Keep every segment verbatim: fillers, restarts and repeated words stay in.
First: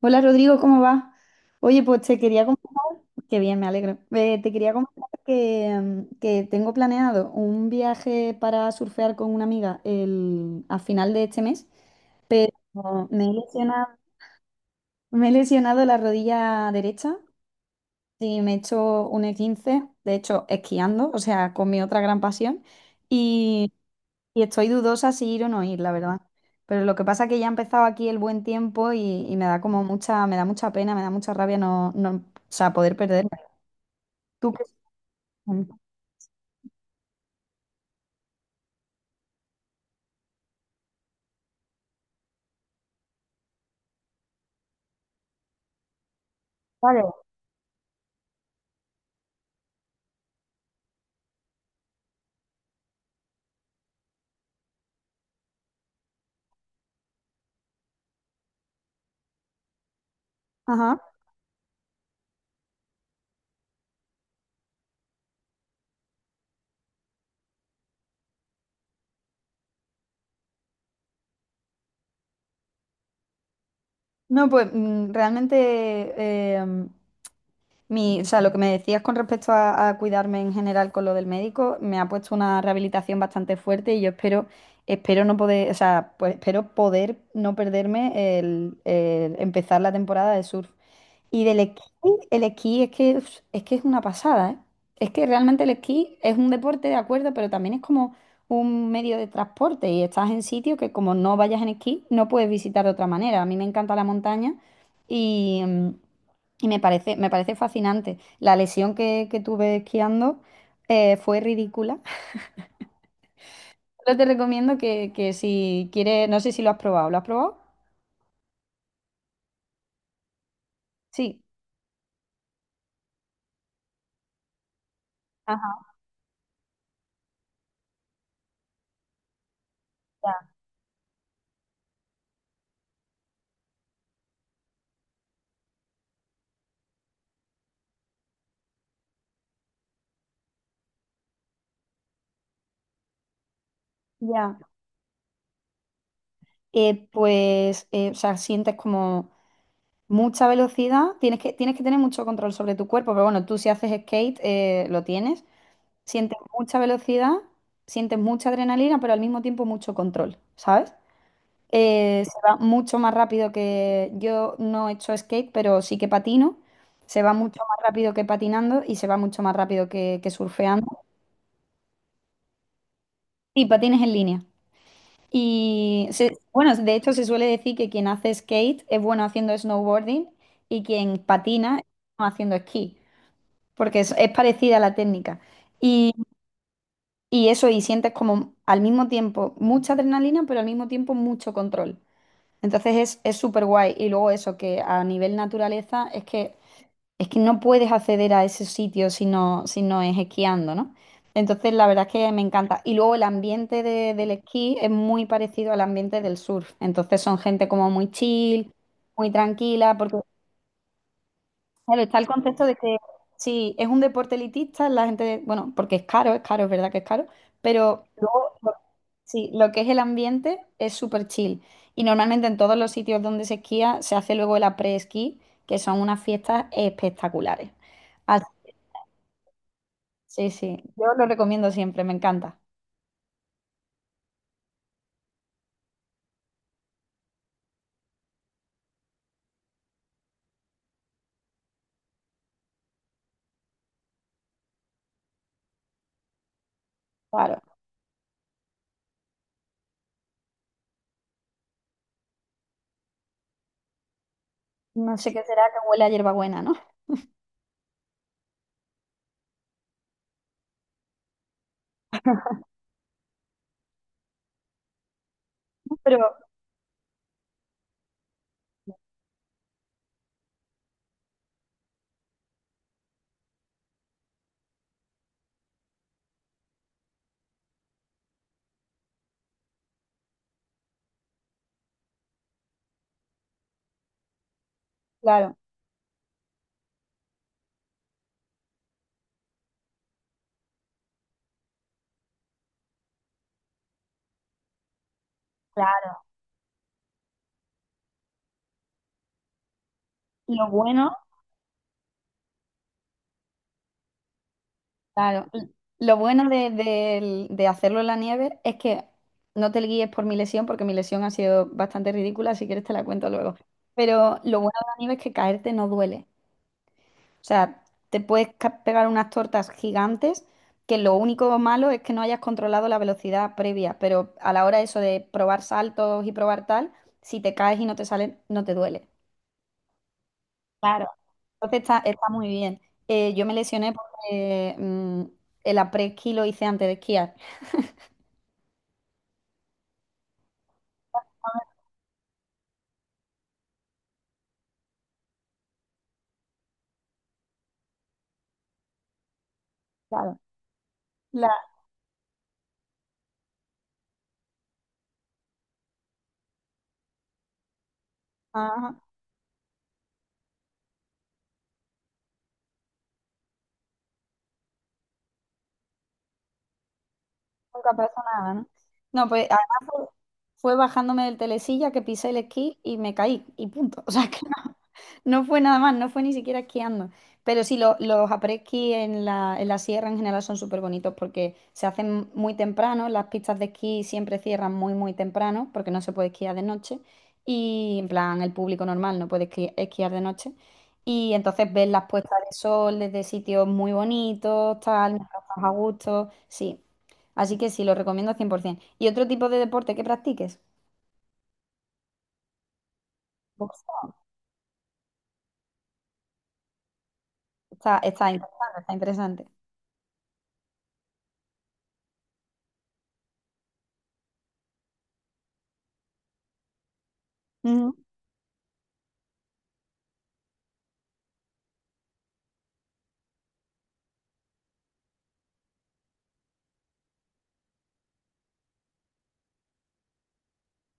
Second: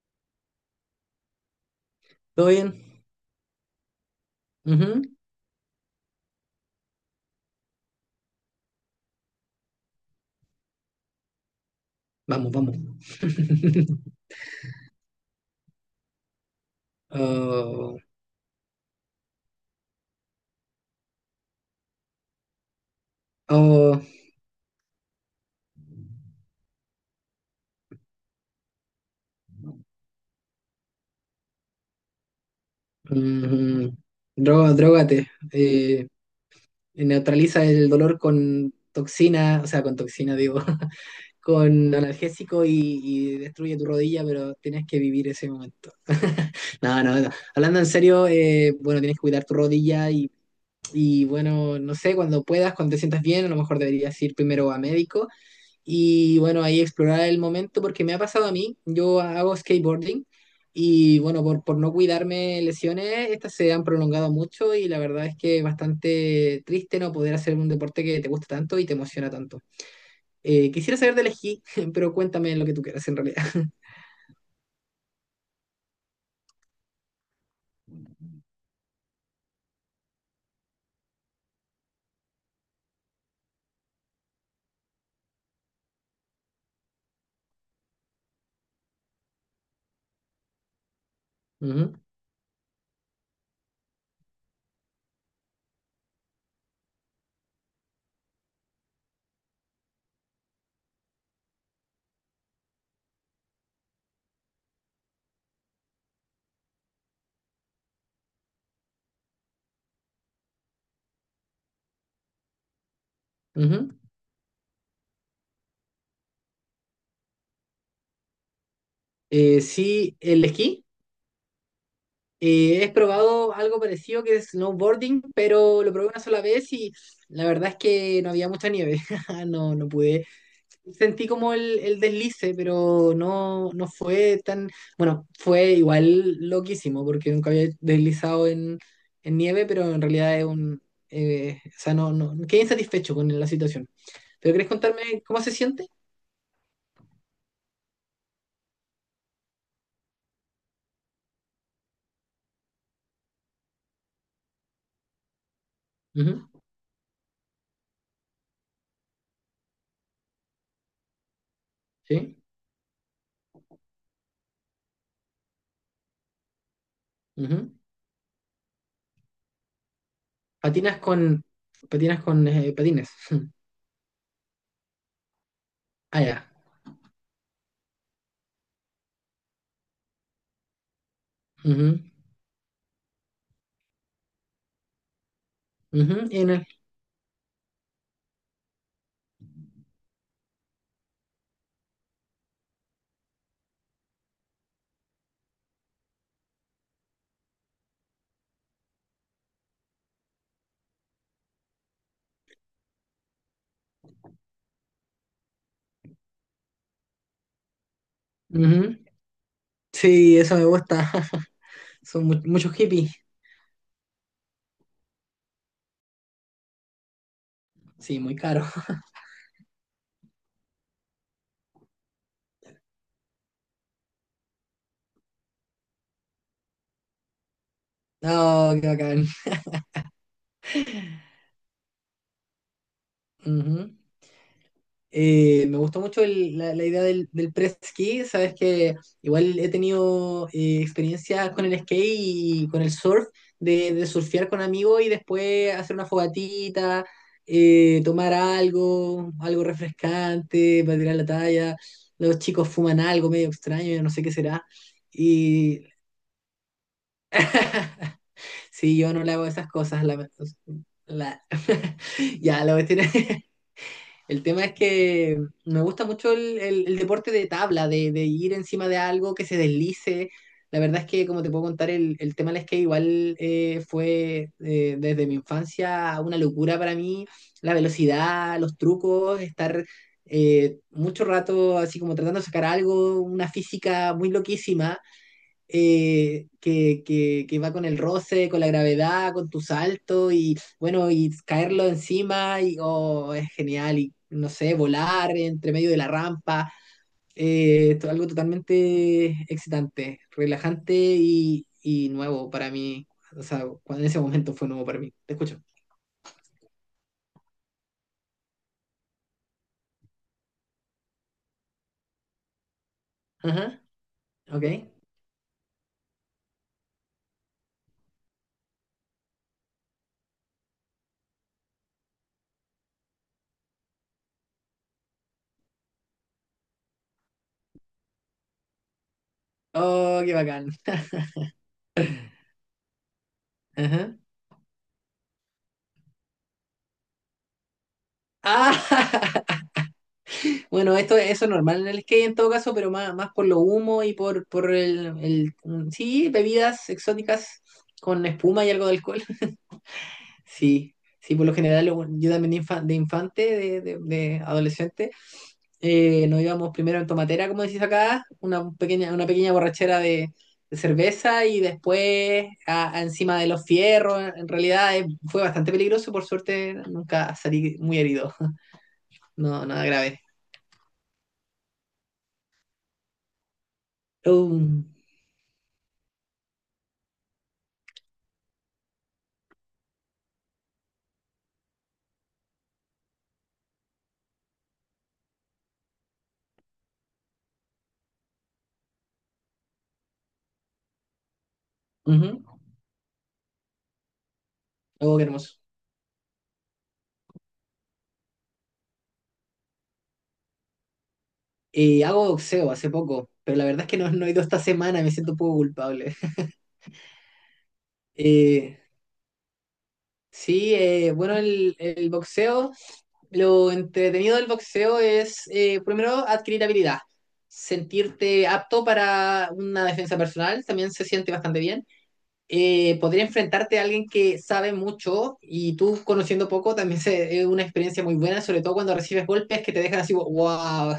Hola Rodrigo, ¿cómo va? Oye, pues te quería ¿Todo comentar, bien? qué bien, me alegro. Eh, te quería comentar Ujú. que, mm, que tengo planeado un viaje para surfear con una amiga el, a final de este mes. Vamos, vamos. Como me he lesionado, me he lesionado la rodilla derecha Oh, y me he hecho un E quince, de hecho, esquiando, o sea, con mi otra gran pasión. oh, Y estoy dudosa si ir o no ir, la verdad. Pero lo que pasa es que ya ha empezado aquí el buen tiempo y, y me da como mucha, me da mucha pena, me da mucha rabia no, no, o sea, poder perderme. mm, ¿Tú qué? droga, drógate. Eh, neutraliza el dolor con toxina, o sea, con toxina, digo, con analgésico y, y destruye tu rodilla, pero tienes que vivir ese momento. No, no, Vale. no. Hablando en serio, eh, bueno, tienes que cuidar tu rodilla y, y, bueno, no sé, cuando puedas, cuando te sientas bien, a lo mejor deberías ir primero a médico. Y bueno, ahí explorar el momento porque me ha pasado a mí, yo hago skateboarding Ajá. y bueno, por, por no cuidarme lesiones, estas se han prolongado mucho y la verdad es que es bastante triste no poder hacer un deporte que te gusta tanto y te emociona tanto. Eh, quisiera saber del esquí, pero cuéntame lo que tú quieras en realidad. No, pues mm, realmente em, mi, o sea, lo que me decías con respecto a, a cuidarme en general con lo del médico, me ha puesto una rehabilitación bastante fuerte y yo espero, espero no poder, o sea, pues espero poder no perderme el, el empezar la temporada de surf. Y del esquí, Ujú, el esquí es que, uf, es que es una pasada, ¿eh? Es que realmente el esquí es un deporte, de acuerdo, pero también es como un medio de transporte y estás en sitios que como no vayas en esquí, no puedes visitar de otra manera. A mí me encanta la montaña y, mm, y me parece, me parece fascinante. La lesión que, que tuve esquiando eh, fue ridícula. ujú. Pero te recomiendo que, que si quieres, no sé si lo has probado. ¿Lo has probado? Eh, sí, el esquí. Sí. Eh, he probado algo parecido que es snowboarding, pero Ajá, lo probé una sola vez y la verdad es que no había mucha nieve. No, no pude. Sentí como el, el deslice, pero no, no fue tan, bueno, fue igual loquísimo, porque nunca había deslizado en, en nieve, pero en realidad es un, eh, o sea, no, no, quedé insatisfecho con la situación. ¿Pero ya. querés contarme cómo se siente? Eh, pues, eh, o sea, sientes como mucha velocidad, tienes que, tienes que tener mucho control sobre tu cuerpo, pero bueno, tú si haces skate, eh, lo tienes, sientes Ujú. mucha velocidad, sientes mucha adrenalina, pero al mismo tiempo mucho control, ¿sabes? Eh, se Sí, va mucho más rápido que yo no he hecho skate, pero sí que patino, se va mucho ujú. más rápido que patinando y se va mucho más rápido que, que Patinas surfeando con, patinas con eh, patines. y patines en línea. Y Ah, se- ya. Bueno, de hecho se suele decir que quien hace skate es bueno haciendo snowboarding y quien patina es Ujú, bueno haciendo esquí, porque es, es parecida la técnica. Y, ujú, y en el- y eso, y sientes como al mismo tiempo mucha adrenalina, pero al mismo tiempo mucho control. Entonces es, es súper guay. Y luego eso, que a nivel naturaleza es que es que no puedes acceder a ese sitio si no, si no es esquiando, ¿no? Entonces, la verdad es que me encanta. Y luego el ambiente de- del esquí es muy parecido al ambiente del surf. Entonces, son gente como muy chill, ujú. muy tranquila, porque, Sí, eso me gusta. claro, está Son el mu- concepto muchos de que hippies. si es un deporte elitista, la gente, bueno, porque es caro, es caro, es verdad que es caro, pero Sí, muy luego caro. lo- sí, lo que es el ambiente es súper chill. Y normalmente en todos los sitios donde se esquía se hace luego el après-esquí, que son unas fiestas espectaculares. No, qué bacán. Sí, sí, yo lo recomiendo siempre, me encanta. Ujú. Eh, me gustó mucho el- la, la idea del, del press ski, sabes que igual he tenido eh, experiencias con el skate y con el surf, de, de surfear con amigos y después hacer una fogatita, Claro, eh, tomar algo, algo refrescante para tirar la talla. Los chicos fuman algo medio extraño, yo no sé qué será. no sé qué será Y que huele a hierbabuena, ¿no? sí, yo no le hago esas cosas. La, la- ya, la cuestión es, el tema es que me gusta mucho Pero el, el- el deporte de tabla, de, de ir encima de algo que se deslice. La verdad es que, como te puedo contar, el, el tema del skate igual eh, fue eh, desde mi infancia una locura para mí. La velocidad, los trucos, estar eh, mucho rato así como tratando de sacar algo, una física muy loquísima claro, eh, que, que, que va con el roce, con la gravedad, con tu salto y bueno, y caerlo encima y oh, es genial y no sé, volar entre medio de la claro, rampa, eh, to- algo totalmente excitante, lo relajante bueno, y, y nuevo para mí. O sea, cuando en ese momento fue nuevo para mí. Te claro, escucho. lo bueno de, de de hacerlo en la nieve es que no te guíes por mi lesión, porque mi lesión ha sido bastante ridícula, si quieres te la cuento luego. Ajá, Pero lo ok. bueno de la nieve es que caerte no duele. O sea, te puedes ca- pegar unas tortas gigantes que lo único malo es que no hayas controlado la velocidad previa, pero a la hora eso de probar saltos y probar tal, si te caes y no te sale, no te duele. Oh, qué bacán. Claro. Entonces está, está muy bien. Eh, yo me lesioné Ajá. porque mm, el après-ski lo hice antes de esquiar. Ah, bueno, esto, eso es normal en el skate en todo caso, pero más, más por lo humo y por, por el, el- mm, sí, bebidas exóticas con espuma y algo de alcohol. Claro. Sí, sí, por La, lo general lo- yo también de, infa- de infante, de, de- de adolescente, eh, nos íbamos primero en tomatera, como decís acá, una ajá, pequeña, una pequeña borrachera de, de cerveza y después a- a encima de los fierros. En realidad eh, fue bastante peligroso, por suerte nunca salí nunca muy pasó herido. nada, ¿no? No, pues No, además nada fue, grave. Fue bajándome del telesilla que pisé el esquí y me caí y punto. O sea que no. Um, No fue nada más, No fue ni siquiera esquiando. Pero sí, lo- los après-ski en la, en la sierra en general son súper bonitos porque se hacen muy temprano, las pistas de esquí siempre cierran muy, muy temprano porque no se puede esquiar de noche y en plan el público normal no puede esqui- esquiar de noche. Y entonces ves las puestas ujú. de sol desde sitios muy bonitos, tal, Oh, qué mientras hermoso. estás a gusto, sí. Así que sí, lo recomiendo cien por ciento. ¿Y otro tipo de deporte que practiques? Eh, hago boxeo hace poco, pero la verdad es que Boxeo. no, no he ido esta semana, me siento un poco culpable. Está, está Eh, interesante, está interesante. sí, eh, bueno, el, el boxeo, lo entretenido del boxeo es, eh, primero, adquirir habilidad, Ujú. sentirte apto para una defensa personal, también se siente bastante bien. Eh, poder enfrentarte a alguien que sabe mucho y tú conociendo poco también se- es una experiencia muy buena, sobre todo cuando recibes golpes que te dejan así, wow.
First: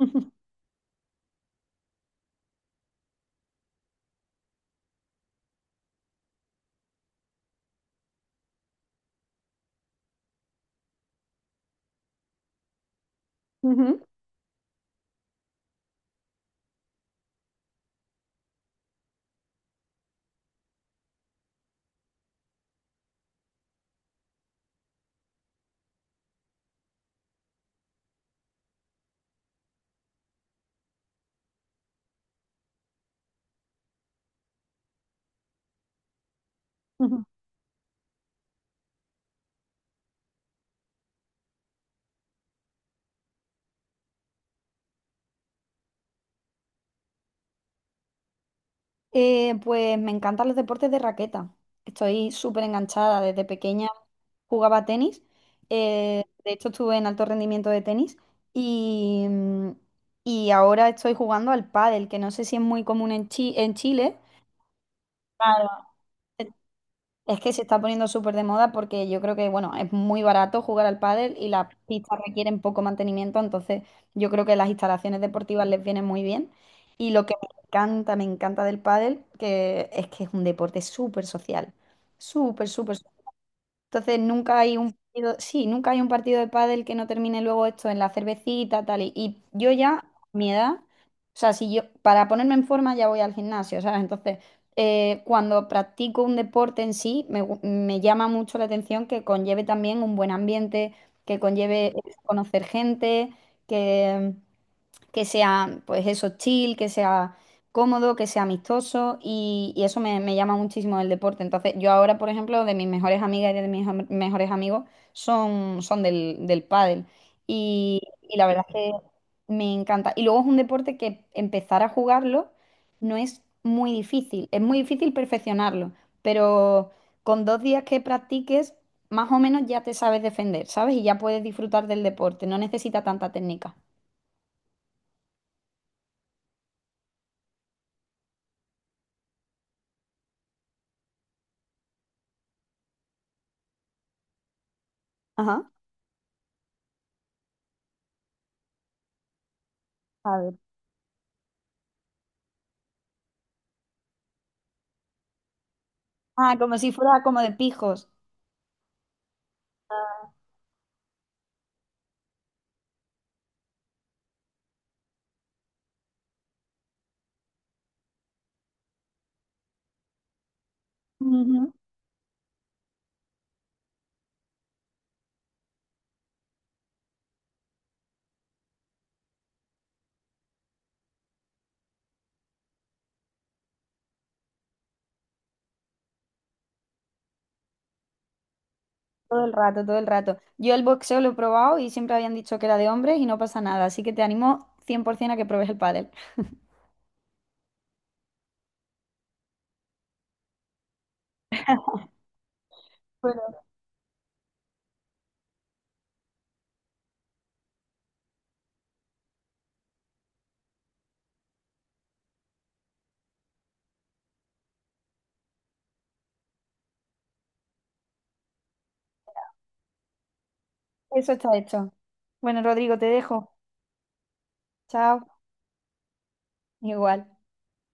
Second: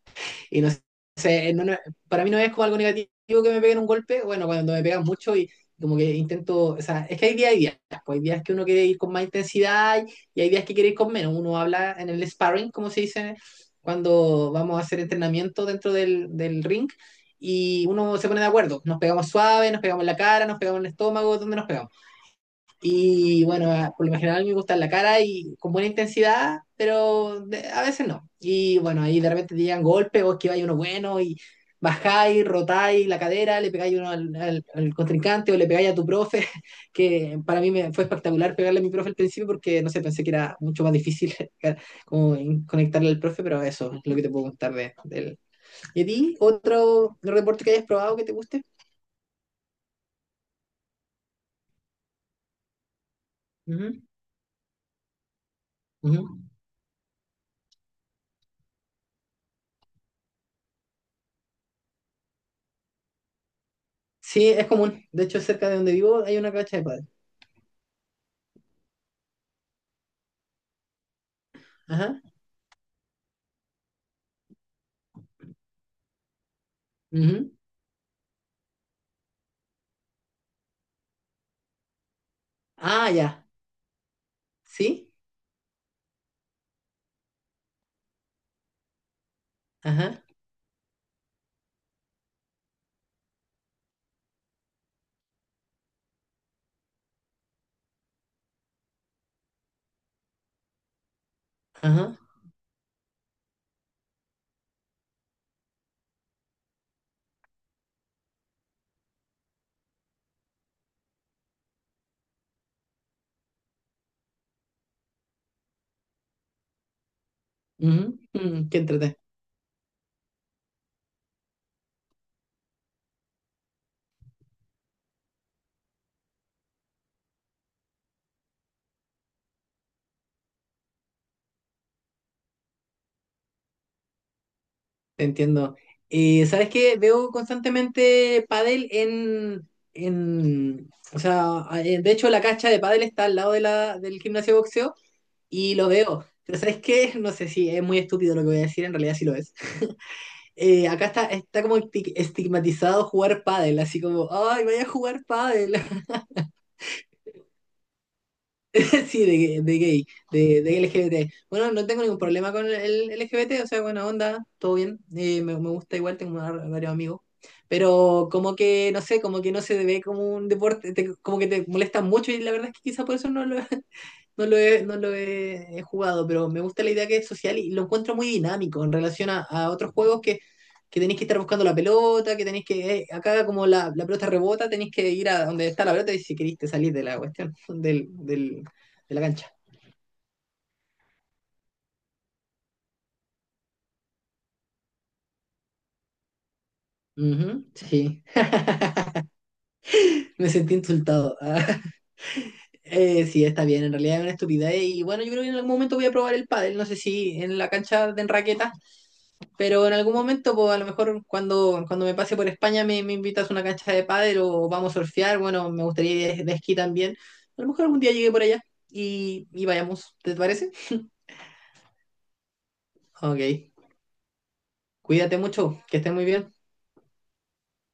Y no sé, no- no- para mí no es como algo negativo que me peguen un golpe, bueno, cuando me pegan mucho y como que intento, o sea, es que hay días y días, pues hay días que uno quiere ir con más intensidad y hay días que quiere ir con menos. Uno habla en el sparring, como se dice, Ujú. cuando vamos a hacer entrenamiento dentro del, del ring y uno se pone de acuerdo, nos pegamos suave, nos pegamos en la cara, nos pegamos en el estómago, ¿dónde nos pegamos? Y bueno, ah, por lo general me gusta en la cara y con buena intensidad, pero de- a veces no. Y bueno, ahí de repente te llegan golpes, vos esquiváis uno bueno y bajáis, rotáis la cadera, le pegáis uno al, al- al contrincante o le pegáis a tu profe, Ujú. que para mí me, fue espectacular pegarle a mi profe al principio porque no sé, pensé que era mucho más difícil. Como en- conectarle al profe, pero eso es lo que te puedo contar de, de él. ¿Y a ti? ¿Otro deporte que hayas probado que te guste? Eh, pues me encantan los deportes de raqueta. Estoy súper enganchada. Desde pequeña Ujú, jugaba tenis. Eh, ujú. De hecho, estuve en alto rendimiento de tenis. Y, mm, y ahora estoy jugando al pádel, que no sé si es muy común en Chi- en Chile. Sí, es común. De hecho, cerca de Claro. donde vivo hay una cancha de pádel. Es que se está poniendo súper de moda porque yo creo que, bueno, es muy barato jugar al pádel y las pistas Ajá. requieren poco mantenimiento, entonces yo creo que las instalaciones deportivas les vienen muy bien. Y lo que me Ujú. encanta, me encanta del pádel, que es que es un deporte súper social, súper, súper Ah, ya. entonces nunca hay un ¿Sí? partido, sí, nunca hay un partido de pádel que no termine luego esto en la cervecita, tal. Y, y yo ya, Ajá. mi edad, o sea, si yo, para ponerme en forma ya voy al gimnasio, ¿sabes? Entonces, eh, cuando practico un deporte en sí, me, gu- me llama mucho la atención que conlleve también un buen ambiente, que conlleve eh, Ajá. conocer gente, que que sea, pues eso, chill, que sea cómodo, que sea amistoso y, y eso me, me llama muchísimo el deporte. Entonces, yo ahora, por ejemplo, de mis mejores amigas y de mis am- mejores amigos son, son del, del pádel y, Ujú, y la verdad mm, es qué que entrete. me encanta. Y luego es un deporte que empezar a jugarlo no es muy difícil, es muy difícil perfeccionarlo, pero con dos días que practiques, más o menos ya te sabes defender, ¿sabes? Y ya puedes disfrutar del deporte, no necesita tanta técnica. Te entiendo. Eh, ¿sabes qué? Veo constantemente pádel en, en... O sea, eh, de hecho la cancha de pádel está al lado de la, del gimnasio de boxeo Ajá. y lo veo. Pero ¿sabes qué? No sé si es muy estúpido lo que voy a decir, en realidad sí lo es. A ver. Eh, acá está, está como esti- estigmatizado jugar pádel, así como, ay, vaya a jugar pádel. Ah, como si fuera como de pijos. Sí, de, de gay, de, de L G B T. Bueno, no tengo ningún problema con el L G B T, o sea, buena onda, todo bien. eh, me, me gusta igual, tengo var- varios amigos. Pero como que, no sé, como que no se ve como un deporte, te- como que te Ujú. molesta mucho y la verdad es que quizá por eso no lo, no lo he, no lo he, he jugado, pero me gusta la idea que es social y lo encuentro muy dinámico en relación a, a otros juegos que, que tenéis que estar buscando la pelota, que tenéis que, eh, acá como la, la pelota rebota, tenéis que ir a donde está la pelota y si queriste salir de la cuestión, del, del- de la Todo el cancha. rato, todo el rato. Yo el boxeo lo he probado y siempre habían dicho que era de hombres y no pasa nada, así que te animo cien por ciento a que pruebes el pádel. Ujú, sí, me sentí insultado. Eh, sí, Bueno, está bien, en realidad es una estupidez. Y bueno, yo creo que en algún momento voy a probar el pádel, no sé si en la cancha de raqueta, pero en algún momento, pues a lo mejor cuando, cuando me pase por España me, me invitas a una cancha de pádel o vamos a surfear, bueno, me gustaría ir de, de esquí también. A lo mejor algún día llegue por allá y, y vayamos, ¿te parece? eso está hecho. Bueno, Rodrigo, te Ok, dejo. Chao. cuídate mucho, que estés muy bien. Igual.